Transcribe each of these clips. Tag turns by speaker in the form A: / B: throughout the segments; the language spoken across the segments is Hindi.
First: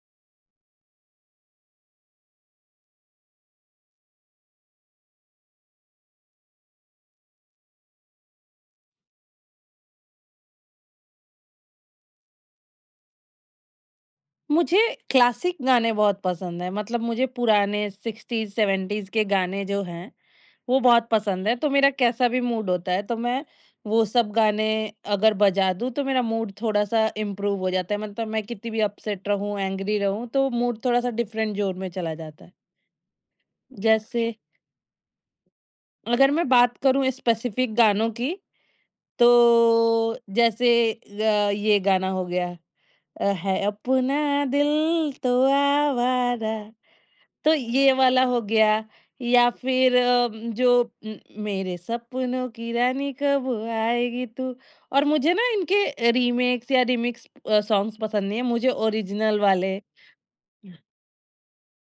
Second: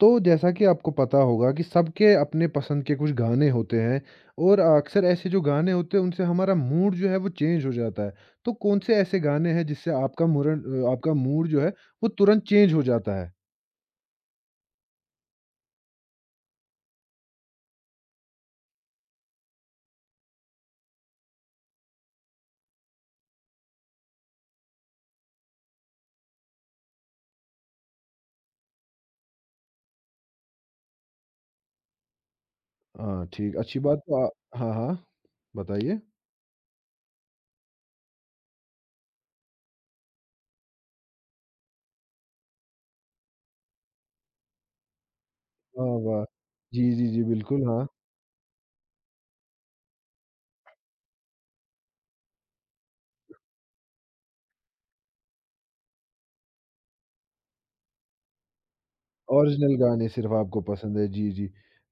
A: तो जैसा कि आपको पता होगा कि सबके अपने पसंद के कुछ गाने होते हैं। और अक्सर ऐसे जो गाने होते हैं उनसे हमारा मूड जो है वो चेंज हो जाता है। तो कौन से ऐसे गाने हैं जिससे आपका मूड, आपका मूड जो है वो तुरंत चेंज हो जाता है।
B: मुझे क्लासिक गाने बहुत पसंद हैं। मतलब मुझे पुराने 60s 70s के गाने जो हैं, वो बहुत पसंद है। तो मेरा कैसा भी मूड होता है, तो मैं वो सब गाने अगर बजा दूँ, तो मेरा मूड थोड़ा-सा इम्प्रूव हो जाता है। मतलब मैं कितनी भी अपसेट रहूँ, एंग्री रहूँ, तो मूड थोड़ा-सा डिफरेंट जोन में चला जाता है।
A: हाँ ठीक, अच्छी बात।
B: जैसे
A: हाँ हाँ, बताइए।
B: अगर मैं बात करूँ स्पेसिफिक गानों की, तो जैसे ये गाना हो गया, है अपना, दिल तो
A: हाँ वाह,
B: आवारा।
A: जी जी जी,
B: तो
A: बिल्कुल हाँ।
B: ये वाला हो गया। या फिर जो मेरे सपनों की रानी कब आएगी तू। और मुझे ना इनके रीमेक्स या रिमिक्स सॉन्ग्स पसंद नहीं है, मुझे ओरिजिनल
A: ओरिजिनल
B: वाले।
A: गाने सिर्फ़ आपको पसंद है, जी, जी।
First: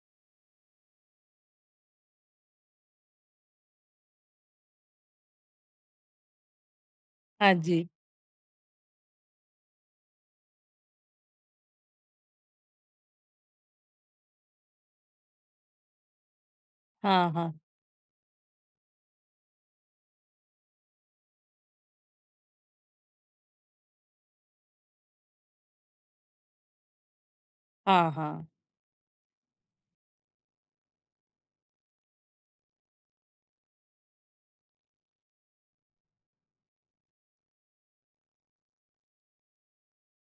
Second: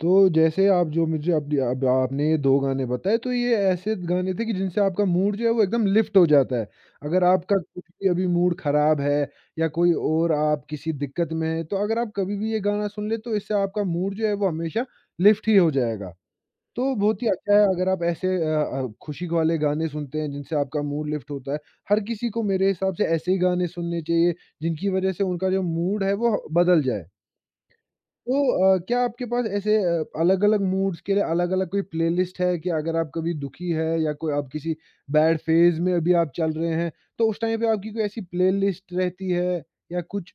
A: तो जैसे आप जो मुझे अपनी, अब आपने ये 2 गाने बताए, तो ये ऐसे गाने थे कि जिनसे आपका मूड जो है वो एकदम लिफ्ट हो जाता है। अगर
B: हाँ
A: आपका कुछ
B: जी।
A: भी अभी मूड ख़राब है या कोई और, आप किसी दिक्कत में हैं, तो अगर आप कभी भी ये गाना सुन लें, तो इससे आपका मूड जो है वो हमेशा लिफ्ट ही हो जाएगा। तो बहुत ही
B: हाँ,
A: अच्छा
B: हाँ।
A: है अगर आप ऐसे खुशी वाले गाने सुनते हैं जिनसे आपका मूड लिफ्ट होता है। हर किसी को मेरे हिसाब से ऐसे ही गाने सुनने चाहिए, जिनकी वज़ह से उनका जो मूड है वो बदल जाए।
B: हाँ,
A: तो
B: हाँ।
A: क्या आपके पास ऐसे अलग-अलग मूड्स के लिए अलग-अलग कोई प्लेलिस्ट है कि अगर आप कभी दुखी है या कोई, आप किसी बैड फेज़ में अभी आप चल रहे हैं, तो उस टाइम पे आपकी कोई ऐसी प्लेलिस्ट रहती है या कुछ?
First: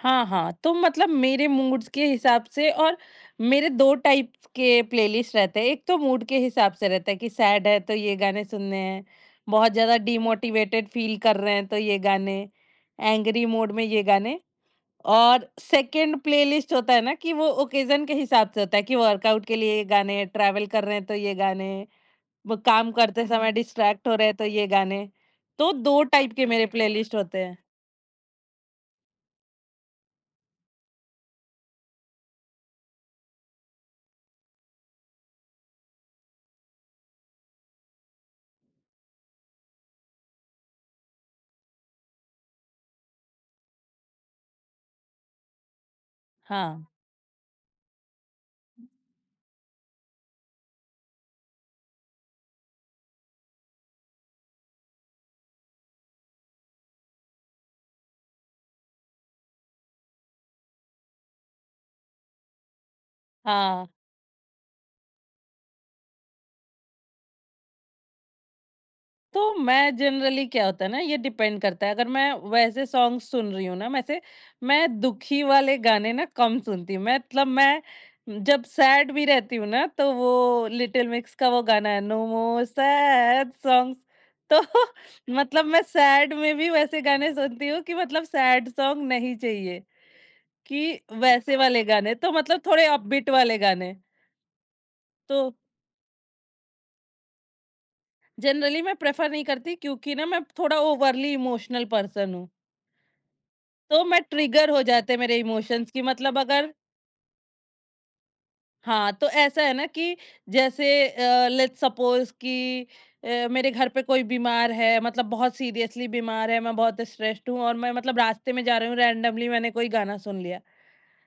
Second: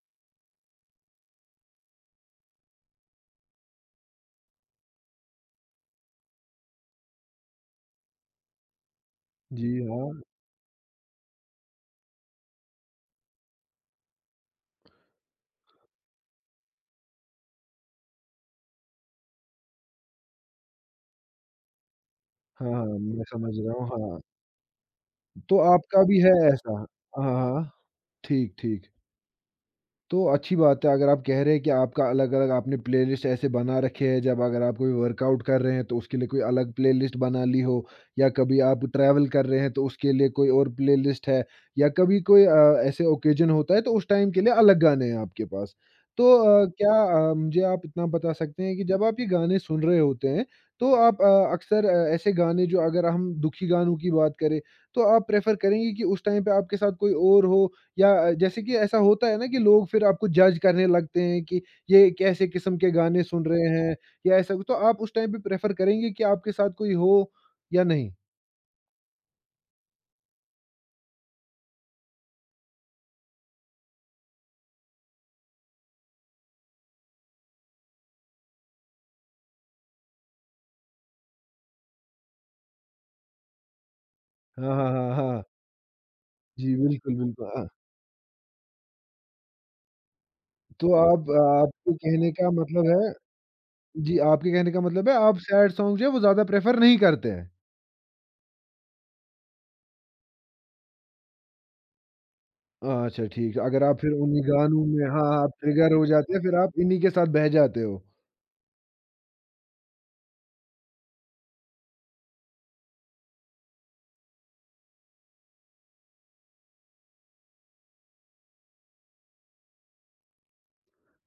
B: हाँ, हाँ, तो मतलब मेरे मूड्स के हिसाब से और मेरे 2 टाइप के प्लेलिस्ट रहते हैं। एक तो मूड के हिसाब से रहता है कि सैड है तो ये गाने सुनने हैं,
A: जी,
B: बहुत ज़्यादा
A: हाँ।
B: डिमोटिवेटेड फील कर रहे हैं तो ये गाने, एंग्री मोड में ये गाने। और सेकंड प्लेलिस्ट होता है ना कि वो ओकेज़न के हिसाब से होता है कि वर्कआउट के लिए ये गाने, ट्रैवल कर रहे हैं तो ये गाने, वो
A: हाँ, हाँ,
B: काम
A: मैं
B: करते समय
A: समझ रहा हूँ,
B: डिस्ट्रैक्ट हो
A: हाँ।
B: रहे हैं तो ये गाने।
A: तो
B: तो 2
A: आपका भी है
B: टाइप के मेरे
A: ऐसा?
B: प्लेलिस्ट
A: हाँ,
B: होते
A: हाँ।
B: हैं।
A: हाँ, ठीक, ठीक। तो अच्छी बात है अगर आप कह रहे हैं कि आपका अलग-अलग आपने प्लेलिस्ट ऐसे बना रखे हैं, जब अगर आप कोई वर्कआउट कर रहे हैं तो उसके लिए कोई अलग प्लेलिस्ट बना ली हो या कभी आप ट्रैवल कर रहे हैं तो उसके लिए कोई और प्लेलिस्ट है या कभी कोई ऐसे ओकेजन होता है तो उस टाइम के लिए अलग गाने हैं आपके पास। तो
B: हाँ,
A: क्या, मुझे आप इतना बता सकते हैं कि जब आप ये गाने सुन रहे होते हैं तो आप अक्सर ऐसे गाने, जो अगर हम दुखी गानों की बात करें, तो आप प्रेफ़र करेंगे कि उस टाइम पे आपके साथ कोई और हो या जैसे कि ऐसा होता है ना कि लोग फिर आपको जज करने लगते हैं कि ये कैसे किस्म के गाने सुन रहे
B: हाँ।
A: हैं या ऐसा कुछ, तो आप उस टाइम पे प्रेफ़र करेंगे कि आपके साथ कोई हो या नहीं?
B: तो मैं जनरली, क्या होता है ना, ये डिपेंड करता है। अगर मैं वैसे सॉन्ग सुन रही हूँ ना, वैसे मैं दुखी वाले गाने ना कम सुनती हूँ। मैं मतलब मैं जब सैड भी रहती हूँ ना, तो वो लिटिल मिक्स का वो गाना है, नो मोर सैड सॉन्ग्स। तो
A: हाँ, हाँ, हाँ, हाँ।
B: मतलब मैं सैड में भी
A: जी,
B: वैसे
A: बिल्कुल,
B: गाने
A: बिल्कुल। हाँ,
B: सुनती हूँ कि मतलब सैड सॉन्ग नहीं चाहिए।
A: तो
B: कि
A: आप,
B: वैसे वाले
A: आपके
B: गाने,
A: कहने
B: तो
A: का
B: मतलब थोड़े
A: मतलब है,
B: अपबीट वाले गाने।
A: जी, आपके कहने का मतलब है आप
B: तो
A: सैड सॉन्ग जो है वो ज़्यादा प्रेफ़र नहीं करते हैं?
B: जनरली मैं प्रेफर नहीं करती, क्योंकि ना मैं थोड़ा ओवरली इमोशनल पर्सन हूँ।
A: अच्छा ठीक है, अगर आप
B: तो
A: फिर
B: मैं
A: उन्हीं
B: ट्रिगर हो
A: गानों में
B: जाते,
A: हाँ,
B: मेरे
A: आप
B: इमोशंस
A: ट्रिगर
B: की
A: हो जाते
B: मतलब
A: हैं, फिर
B: अगर,
A: आप इन्हीं के साथ बह जाते हो।
B: हाँ, तो ऐसा है ना कि जैसे लेट्स सपोज़ कि मेरे घर पे कोई बीमार है, मतलब बहुत सीरियसली बीमार है, मैं बहुत स्ट्रेस्ड हूँ, और मैं मतलब रास्ते में जा रही हूँ, रैंडमली मैंने कोई गाना सुन लिया।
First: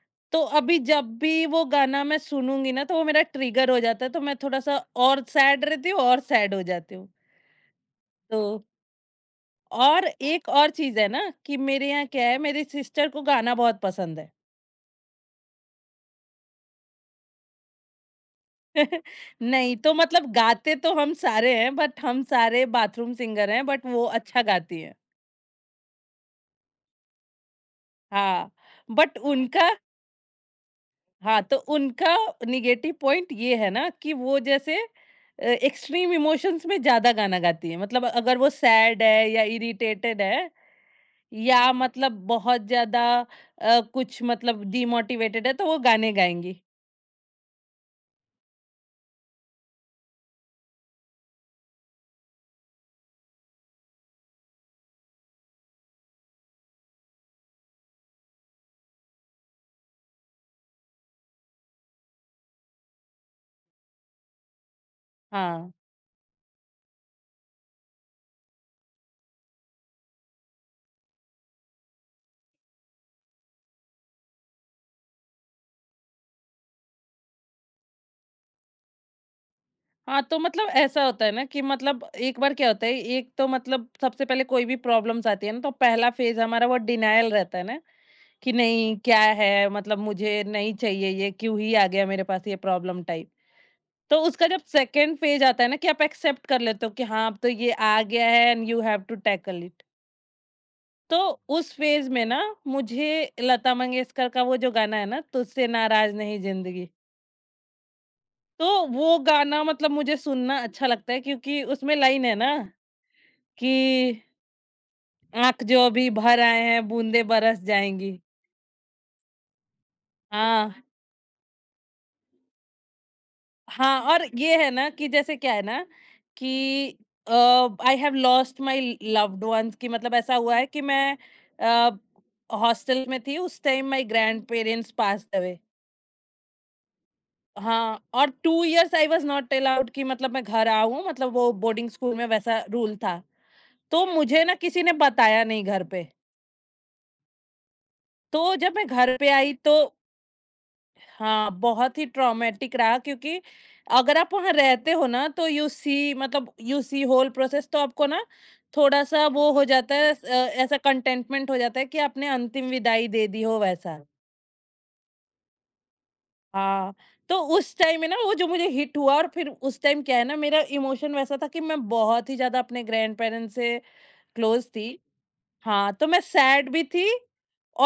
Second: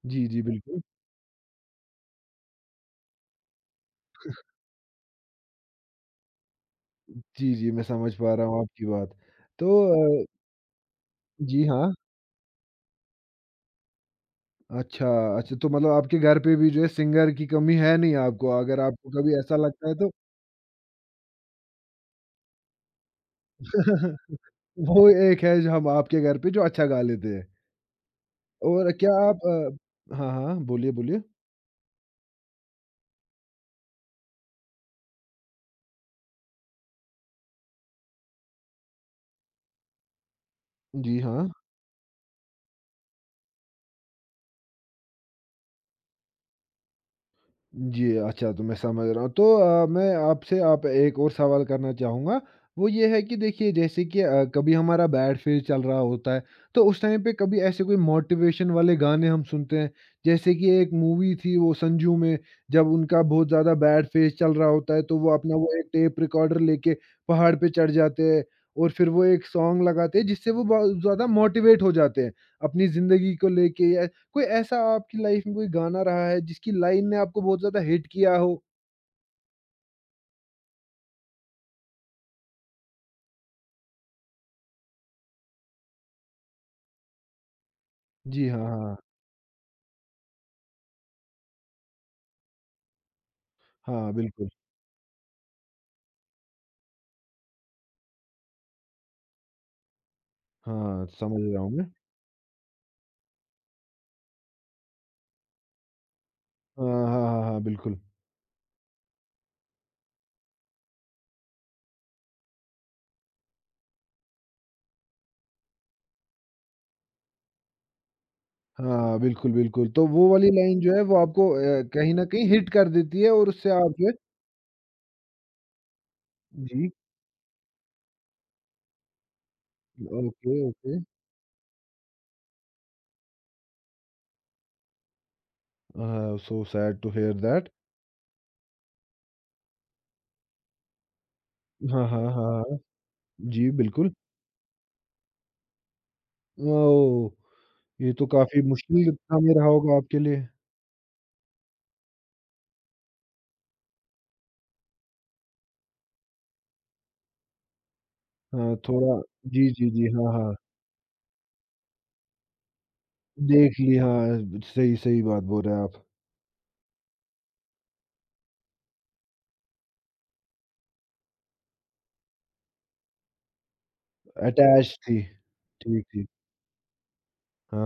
A: जी, जी,
B: तो अभी
A: बिल्कुल।
B: जब भी वो गाना मैं सुनूँगी ना, तो वो मेरा ट्रिगर हो जाता है, तो मैं थोड़ा-सा और सैड रहती हूँ और सैड हो जाती हूँ।
A: जी, जी, मैं समझ पा
B: तो
A: रहा हूँ आपकी बात।
B: और
A: तो
B: एक और चीज़ है ना कि
A: जी,
B: मेरे
A: हाँ।
B: यहाँ क्या है, मेरी सिस्टर को गाना बहुत पसंद है।
A: अच्छा, अच्छा तो मतलब आपके घर पे भी जो है सिंगर की कमी है नहीं आपको, अगर आपको कभी ऐसा
B: नहीं,
A: लगता
B: तो
A: है तो।
B: मतलब गाते तो हम सारे हैं, बट हम सारे बाथरूम सिंगर हैं, बट वो
A: वो
B: अच्छा गाती हैं।
A: एक है जो हम आपके घर पे जो अच्छा गा लेते हैं।
B: हाँ,
A: और क्या
B: बट
A: आप
B: उनका,
A: हाँ, हाँ, बोलिए, बोलिए।
B: हाँ, तो उनका नेगेटिव पॉइंट ये है ना कि वो जैसे एक्सट्रीम इमोशंस में ज़्यादा गाना गाती हैं। मतलब अगर वो सैड है या इरिटेटेड है
A: जी, हाँ।
B: या मतलब बहुत ज़्यादा कुछ, मतलब डिमोटिवेटेड है, तो वो गाने गाएँगी।
A: जी, अच्छा तो मैं समझ रहा हूँ। तो मैं आपसे, आप एक और सवाल करना चाहूँगा, वो ये है कि देखिए जैसे कि कभी हमारा बैड फेज़ चल रहा होता है, तो उस टाइम पे कभी ऐसे कोई मोटिवेशन वाले गाने हम सुनते हैं, जैसे कि एक मूवी थी वो संजू में, जब उनका बहुत ज़्यादा बैड फेज़ चल रहा होता है, तो वो अपना, वो
B: हाँ।
A: एक टेप रिकॉर्डर लेके पहाड़ पे चढ़ जाते हैं और फिर वो एक सॉन्ग लगाते हैं जिससे वो बहुत ज़्यादा मोटिवेट हो जाते हैं, अपनी ज़िंदगी को लेके, या कोई ऐसा आपकी लाइफ में कोई गाना रहा है जिसकी लाइन ने आपको बहुत ज़्यादा हिट किया हो?
B: हाँ, तो मतलब ऐसा होता है ना कि मतलब एक बार क्या होता है, एक तो मतलब सबसे पहले कोई भी प्रॉब्लम्स आती है ना, तो पहला फ़ेज़ हमारा वो डिनायल रहता है ना,
A: जी,
B: कि
A: हाँ, हाँ,
B: नहीं,
A: हाँ।
B: क्या है, मतलब मुझे नहीं चाहिए ये, क्यों ही आ गया मेरे पास ये प्रॉब्लम टाइप।
A: हाँ,
B: तो उसका
A: बिल्कुल।
B: जब सेकंड फ़ेज़ आता है ना कि आप एक्सेप्ट कर लेते हो कि हाँ, अब तो ये आ गया है, and you have to tackle it.
A: हाँ,
B: तो
A: समझ रहा हूँ
B: उस
A: मैं।
B: फ़ेज़ में ना मुझे लता मंगेशकर का वो जो गाना है ना, तुझसे नाराज़ नहीं
A: हाँ,
B: ज़िंदगी,
A: हाँ, हाँ, हाँ, बिल्कुल।
B: तो वो गाना मतलब मुझे सुनना अच्छा लगता है, क्योंकि उसमें लाइन है ना कि आँख जो अभी भर आए हैं, बूंदें बरस जाएँगी।
A: हाँ, बिल्कुल, बिल्कुल। तो वो वाली
B: हाँ,
A: लाइन जो है वो आपको कहीं न कहीं हिट कर देती है और उससे आप
B: हाँ।
A: जो है,
B: और ये है ना कि जैसे क्या है ना कि
A: जी,
B: uh, I have lost my loved ones, कि मतलब ऐसा
A: ओके,
B: हुआ है कि
A: ओके।
B: मैं अ, हॉस्टल में थी, उस time my grandparents passed away.
A: So sad to hear that.
B: हाँ, और 2 years I was not allowed, कि मतलब मैं घर आऊँ, मतलब वो बोर्डिंग
A: हाँ,
B: स्कूल
A: हाँ,
B: में
A: हाँ,
B: वैसा
A: हाँ।
B: रूल था।
A: जी,
B: तो
A: बिल्कुल।
B: मुझे ना किसी ने बताया नहीं घर पे।
A: ओह! ये तो
B: तो
A: काफ़ी
B: जब मैं
A: मुश्किल
B: घर पे आई,
A: समय रहा
B: तो
A: होगा आपके लिए।
B: हाँ, बहुत ही ट्रॉमेटिक रहा, क्योंकि अगर आप वहाँ रहते हो ना तो यू सी, मतलब यू सी होल प्रोसेस, तो आपको ना
A: हाँ, थोड़ा।
B: थोड़ा-सा वो हो
A: जी, जी,
B: जाता
A: जी।
B: है,
A: हाँ, हाँ।
B: ऐसा कंटेंटमेंट हो जाता है कि आपने अंतिम विदाई दे दी हो
A: देख ली,
B: वैसा।
A: हाँ, सही, सही बात बोल रहे हैं आप।
B: हाँ, तो उस टाइम में ना वो जो मुझे हिट हुआ, और फिर उस टाइम क्या है ना, मेरा इमोशन वैसा था कि मैं बहुत ही ज़्यादा अपने ग्रैंड पेरेंट्स से क्लोज़
A: अटैच
B: थी।
A: थी।
B: हाँ,
A: ठीक,
B: तो मैं
A: ठीक।
B: सैड भी थी,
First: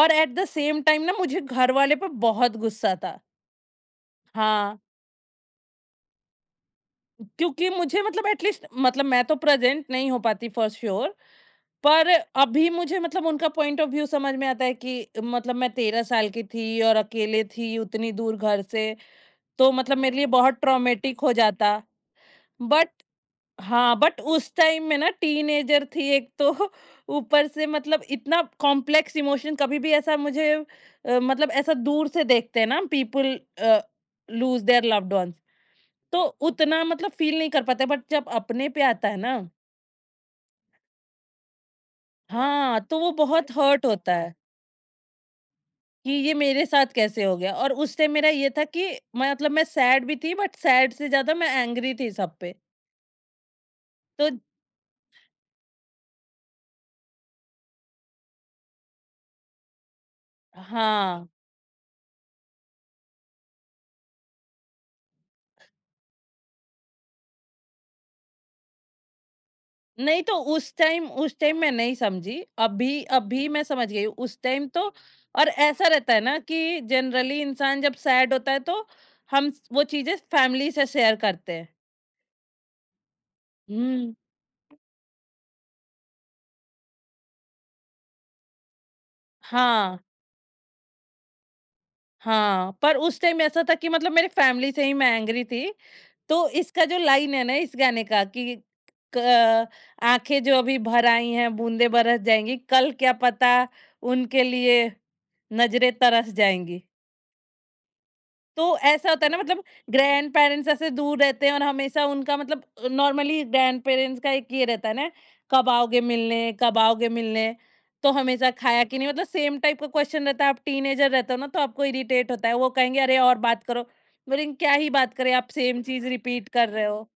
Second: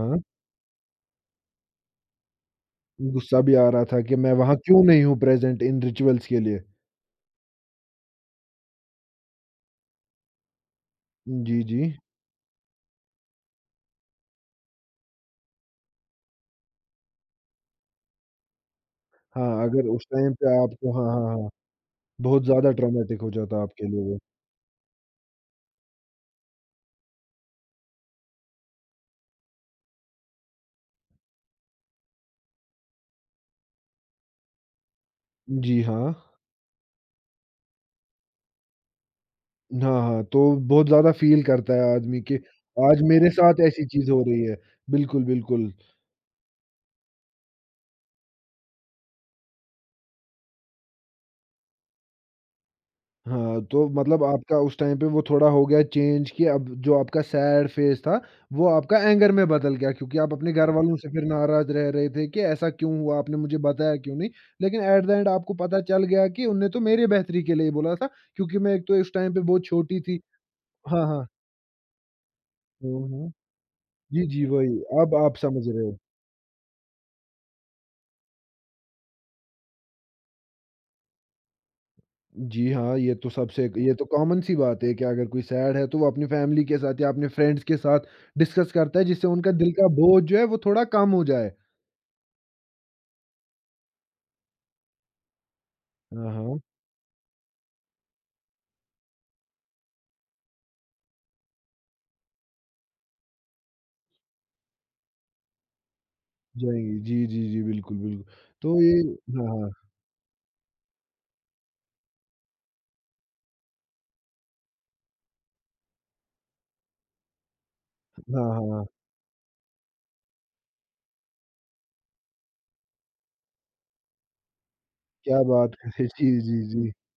B: और एट द सेम टाइम ना मुझे घर वाले पे बहुत गुस्सा था।
A: गुस्सा भी आ रहा था कि मैं वहाँ
B: हाँ।
A: क्यों नहीं हूँ प्रेज़ेंट इन रिचुअल्स के लिए?
B: क्योंकि मुझे मतलब एटलीस्ट मतलब मैं तो प्रेजेंट नहीं हो पाती फॉर श्योर,
A: जी, जी।
B: पर अभी मुझे, मतलब उनका पॉइंट ऑफ व्यू समझ में आता है कि मतलब मैं 13 साल की थी और अकेले थी उतनी दूर घर से,
A: हाँ,
B: तो
A: अगर
B: मतलब
A: उस
B: मेरे लिए
A: टाइम पे
B: बहुत
A: आपको हाँ,
B: ट्रॉमेटिक हो
A: हाँ, हाँ,
B: जाता।
A: बहुत ज़्यादा
B: बट
A: ट्रॉमेटिक हो जाता आपके
B: हाँ,
A: लिए वो।
B: बट उस टाइम में ना टीनेजर थी एक तो ऊपर से मतलब इतना कॉम्प्लेक्स इमोशन कभी भी ऐसा मुझे, मतलब ऐसा दूर से देखते हैं ना, पीपल लूज देयर लव्ड,
A: जी हाँ।
B: तो उतना मतलब फ़ील नहीं कर पाते, बट जब अपने पे आता है ना, हाँ।
A: हाँ, हाँ, तो बहुत ज़्यादा फ़ील करता है आदमी कि
B: हाँ, तो
A: आज
B: वो
A: मेरे
B: बहुत
A: साथ ऐसी
B: हर्ट
A: चीज़
B: होता
A: हो
B: है
A: रही है। बिल्कुल, बिल्कुल।
B: कि ये मेरे साथ कैसे हो गया। और उस टाइम मेरा ये था कि मैं, मतलब मैं सैड भी थी, बट सैड से ज़्यादा मैं एंग्री थी सब पे।
A: हाँ, तो मतलब
B: तो
A: आपका उस टाइम पे वो थोड़ा हो गया चेंज कि अब जो आपका सैड फेस था, वो आपका एंगर में बदल गया क्योंकि आप अपने घरवालों से फिर
B: हाँ,
A: नाराज़ रह रहे थे कि ऐसा क्यों हुआ? आपने मुझे बताया क्यों नहीं? लेकिन एट द एंड आपको पता चल गया कि उनने तो मेरे बेहतरी के लिए ही बोला था क्योंकि मैं एक तो उस टाइम पे बहुत छोटी थी।
B: नहीं, तो उस
A: हाँ,
B: टाइम
A: हाँ।
B: उस टाइम मैं नहीं समझी,
A: हुँ,
B: अभी
A: हुँ।
B: अभी मैं समझ गई हूँ।
A: जी,
B: उस
A: जी,
B: टाइम
A: वही।
B: तो,
A: अब आप
B: और
A: समझ रहे
B: ऐसा
A: हो।
B: रहता है ना कि जनरली इंसान जब सैड होता है, तो हम स वो चीज़ें फैमिली से शेयर करते हैं।
A: जी हाँ, ये तो सबसे, ये तो
B: हुँ,
A: कॉमन सी बात है कि अगर कोई सैड है तो वो अपनी फैमिली के साथ या अपने फ्रेंड्स के साथ डिस्कस करता है जिससे उनका दिल का
B: हाँ।
A: बोझ जो है वो थोड़ा कम हो जाए।
B: हाँ, पर उस टाइम ऐसा था कि मतलब मेरे फैमिली से ही मैं एंग्री थी,
A: हाँ,
B: तो
A: हाँ,
B: इसका जो लाइन है ना इस गाने का कि क आँखें जो अभी भर आई हैं, बूँदें बरस जाएँगी, कल क्या पता उनके लिए नज़रें तरस जाएँगी।
A: जाएँगी। जी, जी, जी, बिल्कुल, बिल्कुल।
B: तो
A: तो ये,
B: ऐसा होता है ना,
A: हाँ,
B: मतलब
A: हाँ।
B: ग्रैंड-पेरेंट्स ऐसे दूर रहते हैं, और हमेशा उनका मतलब नॉर्मली ग्रैंड-पेरेंट्स का एक ये रहता है ना, कब आओगे मिलने, कब आओगे मिलने? तो
A: हाँ,
B: हमेशा
A: हाँ।
B: खाया
A: हाँ,
B: कि नहीं, मतलब सेम टाइप का क्वेश्चन रहता है। आप टीनेजर रहते हो ना, तो आपको इरिटेट होता है। वो कहेंगे अरे और बात करो। बोलेंगे क्या ही बात करें,
A: क्या
B: आप
A: बात
B: सेम
A: करें।
B: चीज़
A: जी,
B: रिपीट
A: जी,
B: कर रहे
A: जी।
B: हो।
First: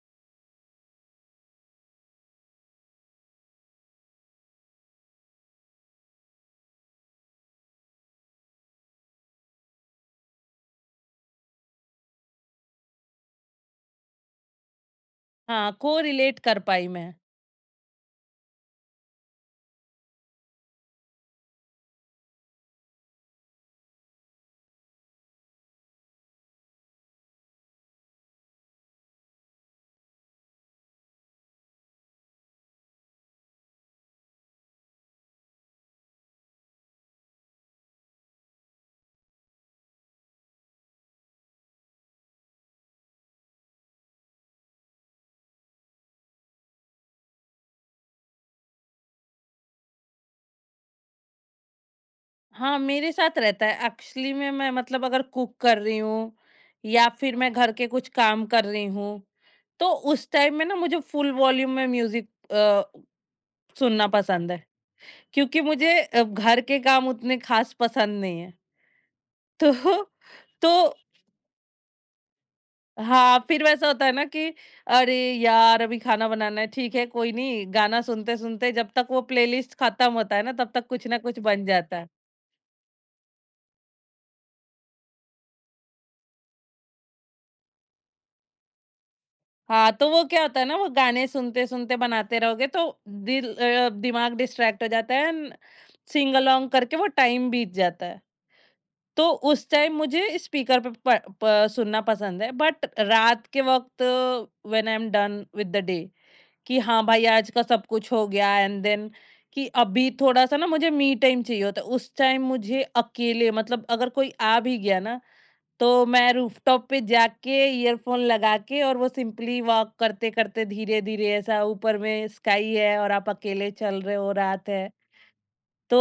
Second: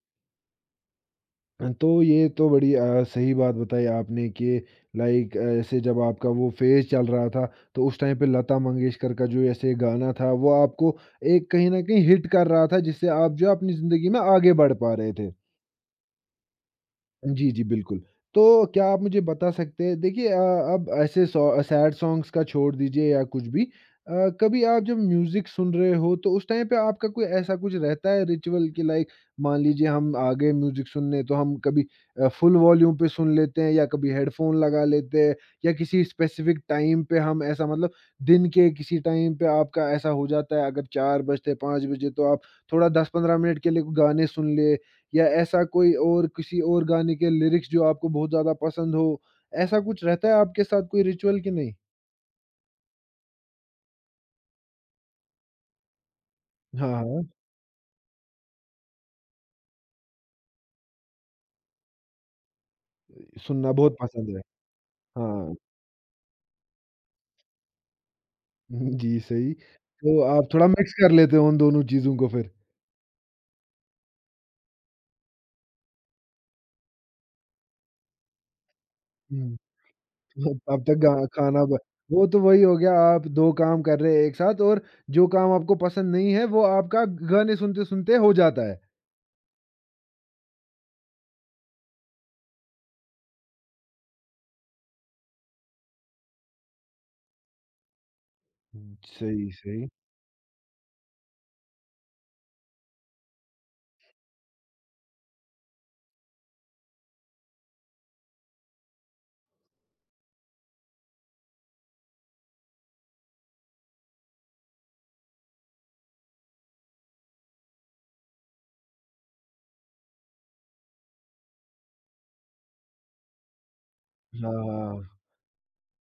A: तो ये तो बड़ी सही बात बताई आपने कि लाइक ऐसे जब आपका वो फेज़ चल रहा था, तो उस टाइम पे लता मंगेशकर का जो ऐसे गाना था, वो आपको एक कहीं न कहीं हिट कर रहा था, जिससे आप जो है अपनी ज़िंदगी में आगे बढ़ पा रहे थे।
B: हाँ, को-रिलेट कर पाई मैं।
A: जी, जी, बिल्कुल। तो क्या आप मुझे बता सकते हैं, देखिए अब ऐसे सॉ सैड सॉन्ग्स का छोड़ दीजिए या कुछ भी, अ, कभी आप जब म्यूज़िक सुन रहे हो तो उस टाइम पे आपका कोई ऐसा कुछ रहता है रिचुअल कि लाइक, मान लीजिए हम आ गए म्यूज़िक सुनने तो हम कभी फुल वॉल्यूम पे सुन लेते हैं या कभी हेडफ़ोन लगा लेते हैं या किसी स्पेसिफ़िक टाइम पे हम ऐसा मतलब, दिन के किसी टाइम पे आपका ऐसा हो जाता है अगर 4 बजते 5 बजे तो आप थोड़ा 10-15 मिनट के लिए गाने सुन ले, या ऐसा कोई और किसी और गाने के लिरिक्स जो आपको बहुत ज़्यादा पसंद हो, ऐसा कुछ रहता है आपके साथ कोई रिचुअल कि नहीं?
B: हाँ, मेरे साथ रहता है। एक्चुअली में मैं मतलब अगर कुक कर रही हूँ
A: हाँ,
B: या
A: हाँ,
B: फिर मैं घर के कुछ काम कर रही हूँ, तो उस टाइम में ना मुझे फुल वॉल्यूम में म्यूज़िक
A: सुनना बहुत
B: सुनना
A: पसंद है।
B: पसंद है।
A: हाँ,
B: क्योंकि मुझे घर के काम उतने ख़ास पसंद नहीं है।
A: जी सही।
B: तो
A: तो आप थोड़ा
B: तो
A: मिक्स कर लेते हो उन दोनों चीज़ों को फिर?
B: हाँ, फिर वैसा होता है ना कि अरे यार! अभी खाना बनाना है, ठीक है, कोई नहीं, गाना सुनते-सुनते जब तक वो
A: हुँ,
B: प्लेलिस्ट ख़त्म होता है ना, तब
A: तब
B: तक
A: तक
B: कुछ
A: गा
B: ना कुछ
A: खाना
B: बन
A: ब,
B: जाता है।
A: वो तो वही हो गया, आप 2 काम कर रहे हैं एक साथ, और जो काम आपको पसंद नहीं है वो आपका गाने सुनते-सुनते हो जाता है।
B: हाँ, तो वो क्या होता है ना, वो गाने सुनते-सुनते बनाते रहोगे तो दिल, दिमाग डिस्ट्रैक्ट हो जाता है, एंड सिंग अलोंग करके वो टाइम बीत जाता है। तो
A: सही,
B: उस
A: सही।
B: टाइम मुझे स्पीकर पे प प सुनना पसंद है, बट रात के वक़्त when I am done with the day, कि हाँ भाई, आज का सब कुछ हो गया, एंड देन, कि अभी थोड़ा-सा ना मुझे मी टाइम चाहिए होता है। उस टाइम मुझे अकेले, मतलब अगर कोई आ भी गया ना, तो मैं रूफटॉप पे जाके ईयरफ़ोन लगा के, और वो सिंपली वॉक करते-करते, धीरे-धीरे, ऐसा ऊपर में स्काई है और आप अकेले चल रहे हो,
A: हाँ,
B: रात है।
A: हाँ,
B: तो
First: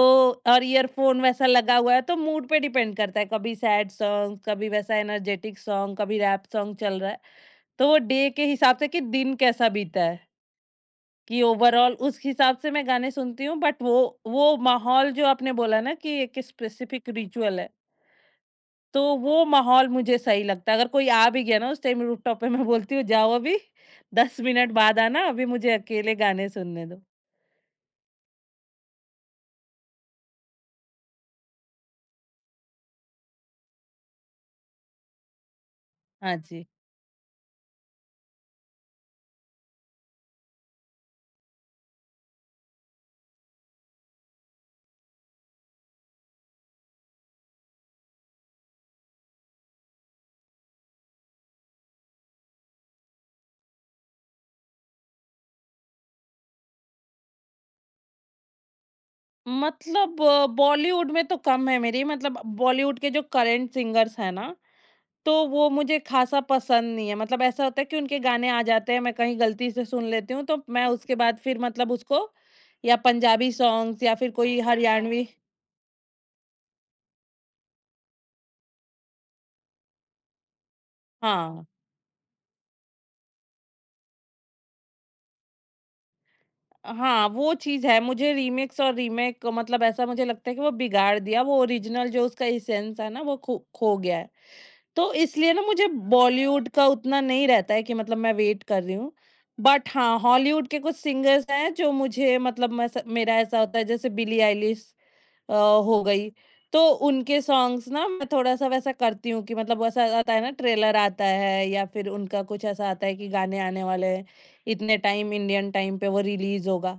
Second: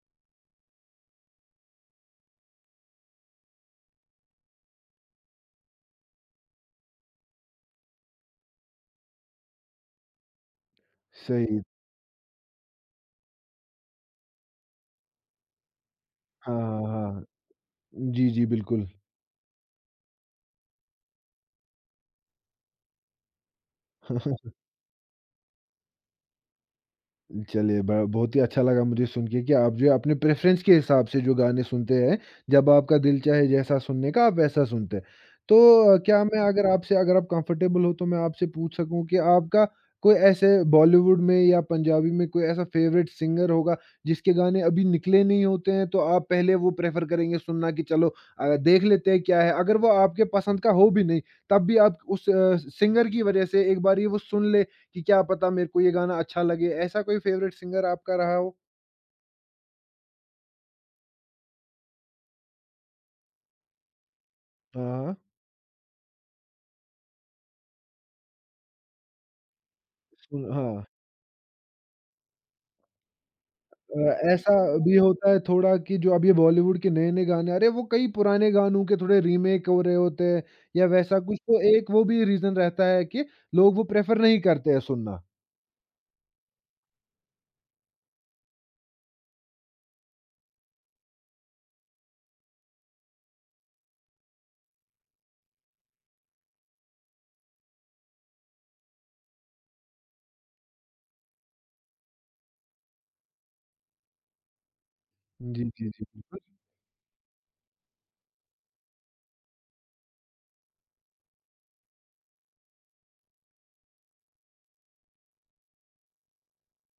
B: और ईयरफ़ोन वैसा लगा हुआ है, तो मूड पे डिपेंड करता है, कभी सैड सॉन्ग, कभी वैसा एनर्जेटिक सॉन्ग, कभी रैप सॉन्ग चल रहा है। तो वो डे के हिसाब से कि दिन कैसा बीता है, कि
A: सही।
B: ओवरऑल उस हिसाब से मैं गाने सुनती हूँ, बट वो माहौल जो आपने बोला ना कि एक
A: हाँ, हाँ,
B: स्पेसिफिक
A: हाँ।
B: रिचुअल है।
A: जी, जी, बिल्कुल।
B: तो वो माहौल मुझे सही लगता है। अगर कोई आ भी गया ना उस टाइम रूफटॉप पे, मैं बोलती हूँ जाओ अभी, 10 मिनट बाद आना, अभी मुझे अकेले गाने सुनने दो।
A: चलिए, ब बहुत ही अच्छा लगा मुझे सुन के कि आप जो है अपने प्रेफ़रेंस के हिसाब से जो गाने सुनते हैं, जब आपका दिल चाहे जैसा सुनने का आप वैसा सुनते हैं। तो क्या
B: हाँ
A: मैं, अगर
B: जी।
A: आपसे, अगर आप कंफ़र्टेबल हो तो मैं आपसे पूछ सकूँ कि आपका कोई ऐसे बॉलीवुड में या पंजाबी में कोई ऐसा फ़ेवरेट सिंगर होगा जिसके गाने अभी निकले नहीं होते हैं, तो आप पहले वो प्रेफ़र करेंगे सुनना कि चलो देख लेते हैं क्या है। अगर वो आपके पसंद का हो भी नहीं, तब भी आप उस सिंगर की वज़ह से एक बार ये वो सुन ले कि क्या पता मेरे को ये गाना अच्छा लगे, ऐसा कोई फ़ेवरेट सिंगर आपका रहा हो?
B: मतलब बॉलीवुड में तो कम है मेरी, मतलब बॉलीवुड के जो करंट सिंगर्स हैं ना,
A: हाँ।
B: तो वो मुझे खासा पसंद नहीं है। मतलब ऐसा होता है कि उनके गाने आ जाते हैं, मैं कहीं गलती से सुन लेती हूँ,
A: सुन
B: तो
A: हाँ।
B: मैं उसके बाद फिर मतलब उसको, या पंजाबी
A: अ,
B: सॉन्ग्स या फिर
A: ऐसा
B: कोई
A: भी
B: हरियाणवी।
A: होता है थोड़ा कि जो अब ये बॉलीवुड के नए-नए गाने आ रहे हैं, वो कई पुराने गानों के थोड़े रीमेक हो रहे होते हैं या वैसा कुछ, तो
B: हाँ।
A: एक वो भी रीज़न रहता है कि लोग वो प्रेफ़र नहीं करते हैं सुनना।
B: हाँ, वो चीज़ है। मुझे रीमिक्स और रीमेक, मतलब ऐसा मुझे लगता है कि वो बिगाड़ दिया, वो ओरिजिनल जो उसका एसेंस है ना, वो खो खो गया है। तो इसलिए ना मुझे बॉलीवुड का उतना नहीं रहता है कि मतलब मैं वेट कर रही हूँ। बट हाँ, हॉलीवुड के कुछ सिंगर्स हैं जो मुझे, मतलब मैं स मेरा ऐसा होता है, जैसे बिली आइलिश
A: जी, जी,
B: हो
A: जी,
B: गई,
A: जी।
B: तो उनके सॉन्ग्स ना मैं थोड़ा-सा वैसा करती हूँ कि मतलब वैसा आता है ना, ट्रेलर आता है या फिर उनका कुछ ऐसा आता है कि गाने आने वाले हैं, इतने टाइम, इंडियन टाइम पे वो रिलीज़ होगा।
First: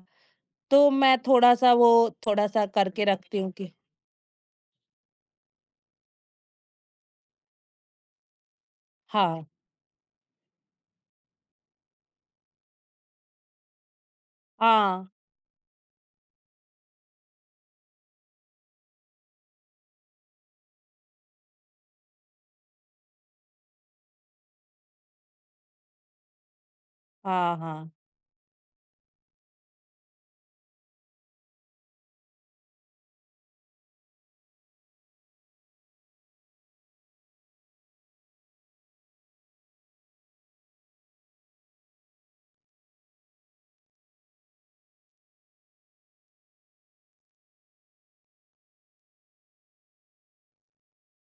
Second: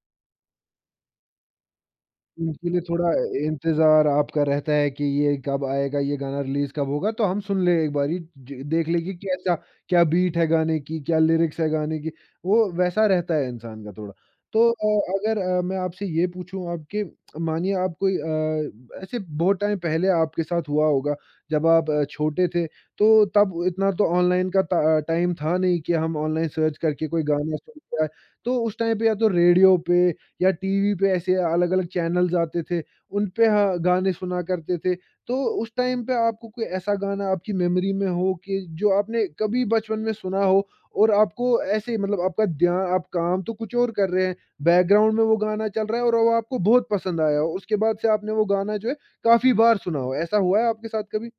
B: तो मैं थोड़ा-सा वो, थोड़ा-सा
A: उनके लिए
B: करके
A: थोड़ा
B: रखती हूँ कि
A: इंतज़ार आपका रहता है कि ये कब आएगा, ये गाना रिलीज़ कब होगा, तो हम सुन लें एक बारी, ज देख लें कि
B: हाँ,
A: कैसा क्या बीट है गाने की, क्या लिरिक्स है गाने की, वो वैसा रहता है इंसान का थोड़ा। तो
B: हाँ,
A: अगर मैं आपसे ये पूछूँ आपके, मानिए आप कोई ऐसे बहुत टाइम पहले आपके साथ हुआ होगा, जब आप छोटे थे, तो तब इतना तो ऑनलाइन का ता टाइम था नहीं कि हम ऑनलाइन सर्च करके कोई गाना
B: हाँ,
A: सुन
B: हाँ।
A: के आएँ। तो उस टाइम पे या तो रेडियो पे या टीवी पे ऐसे अलग-अलग चैनल्स आते थे, उन पे ह गाने सुना करते थे। तो उस टाइम पे आपको कोई ऐसा गाना आपकी मेमोरी में हो कि जो आपने कभी बचपन में सुना हो और आपको ऐसे ही मतलब आपका ध्यान आप काम तो कुछ और कर रहे हैं, बैकग्राउंड में वो गाना चल रहा है और वो आपको बहुत पसंद आया हो, उसके बाद से आपने वो गाना जो है काफ़ी बार सुना हो, ऐसा हुआ है आपके साथ कभी?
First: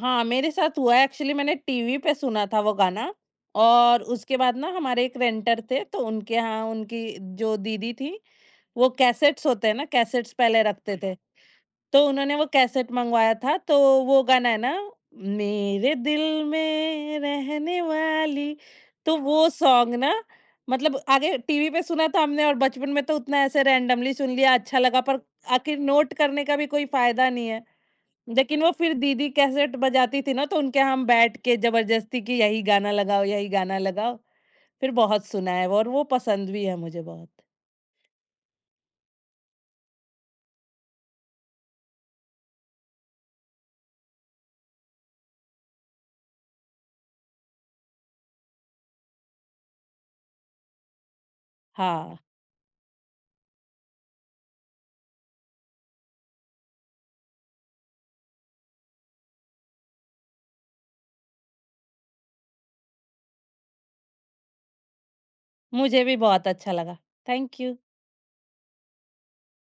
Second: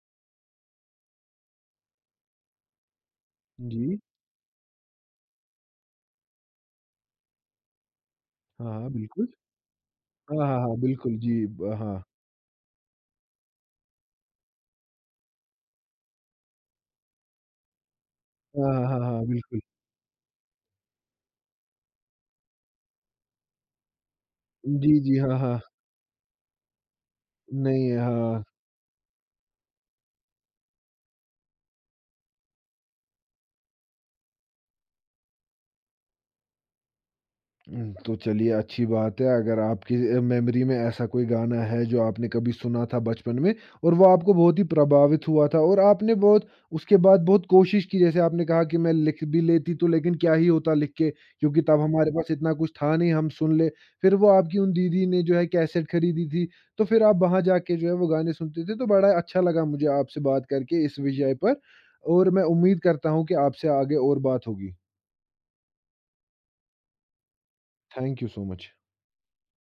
B: हाँ, मेरे साथ हुआ है। एक्चुअली मैंने टीवी पे सुना था वो गाना,
A: जी।
B: और उसके बाद ना हमारे एक रेंटर थे, तो उनके यहाँ उनकी जो दीदी थी,
A: हाँ,
B: वो
A: हाँ, बिल्कुल।
B: कैसेट्स होते हैं ना, कैसेट्स
A: हाँ, हाँ,
B: पहले
A: हाँ,
B: रखते थे।
A: बिल्कुल जी, ब हाँ।
B: तो उन्होंने वो कैसेट मँगवाया था, तो वो गाना है ना, मेरे दिल में रहने वाली,
A: हाँ, हाँ, हाँ,
B: तो
A: हाँ,
B: वो
A: बिल्कुल।
B: सॉन्ग ना, मतलब आगे टीवी पे सुना था हमने, और बचपन में तो उतना ऐसे रैंडमली सुन लिया, अच्छा
A: जी,
B: लगा,
A: जी,
B: पर
A: हाँ, हाँ।
B: आखिर नोट करने का भी कोई फ़ायदा नहीं है।
A: नहीं, हाँ।
B: लेकिन वो फिर दीदी कैसेट बजाती थी ना, तो उनके यहाँ हम बैठ के ज़बरदस्ती कि यही गाना लगाओ, फिर बहुत सुना है वो, और वो पसंद भी है मुझे बहुत।
A: हुँ, तो चलिए अच्छी बात है अगर आपकी मेमोरी में ऐसा कोई गाना है जो आपने कभी सुना था बचपन में और वो आपको बहुत ही प्रभावित हुआ था और आपने बहुत, उसके बाद बहुत कोशिश की, जैसे आपने कहा कि मैं लिख भी लेती तो, लेकिन क्या ही होता लिख के क्योंकि तब हमारे
B: हाँ,
A: पास इतना कुछ था नहीं हम सुन ले। फिर वो आपकी उन दीदी ने जो है कैसेट खरीदी थी, तो फिर आप वहाँ जाके जो है वो गाने सुनते थे, तो बड़ा अच्छा लगा मुझे आपसे बात करके इस विषय पर और मैं उम्मीद करता हूँ कि आपसे आगे और बात होगी।
B: मुझे भी बहुत अच्छा लगा। Thank you.
A: Thank you so much.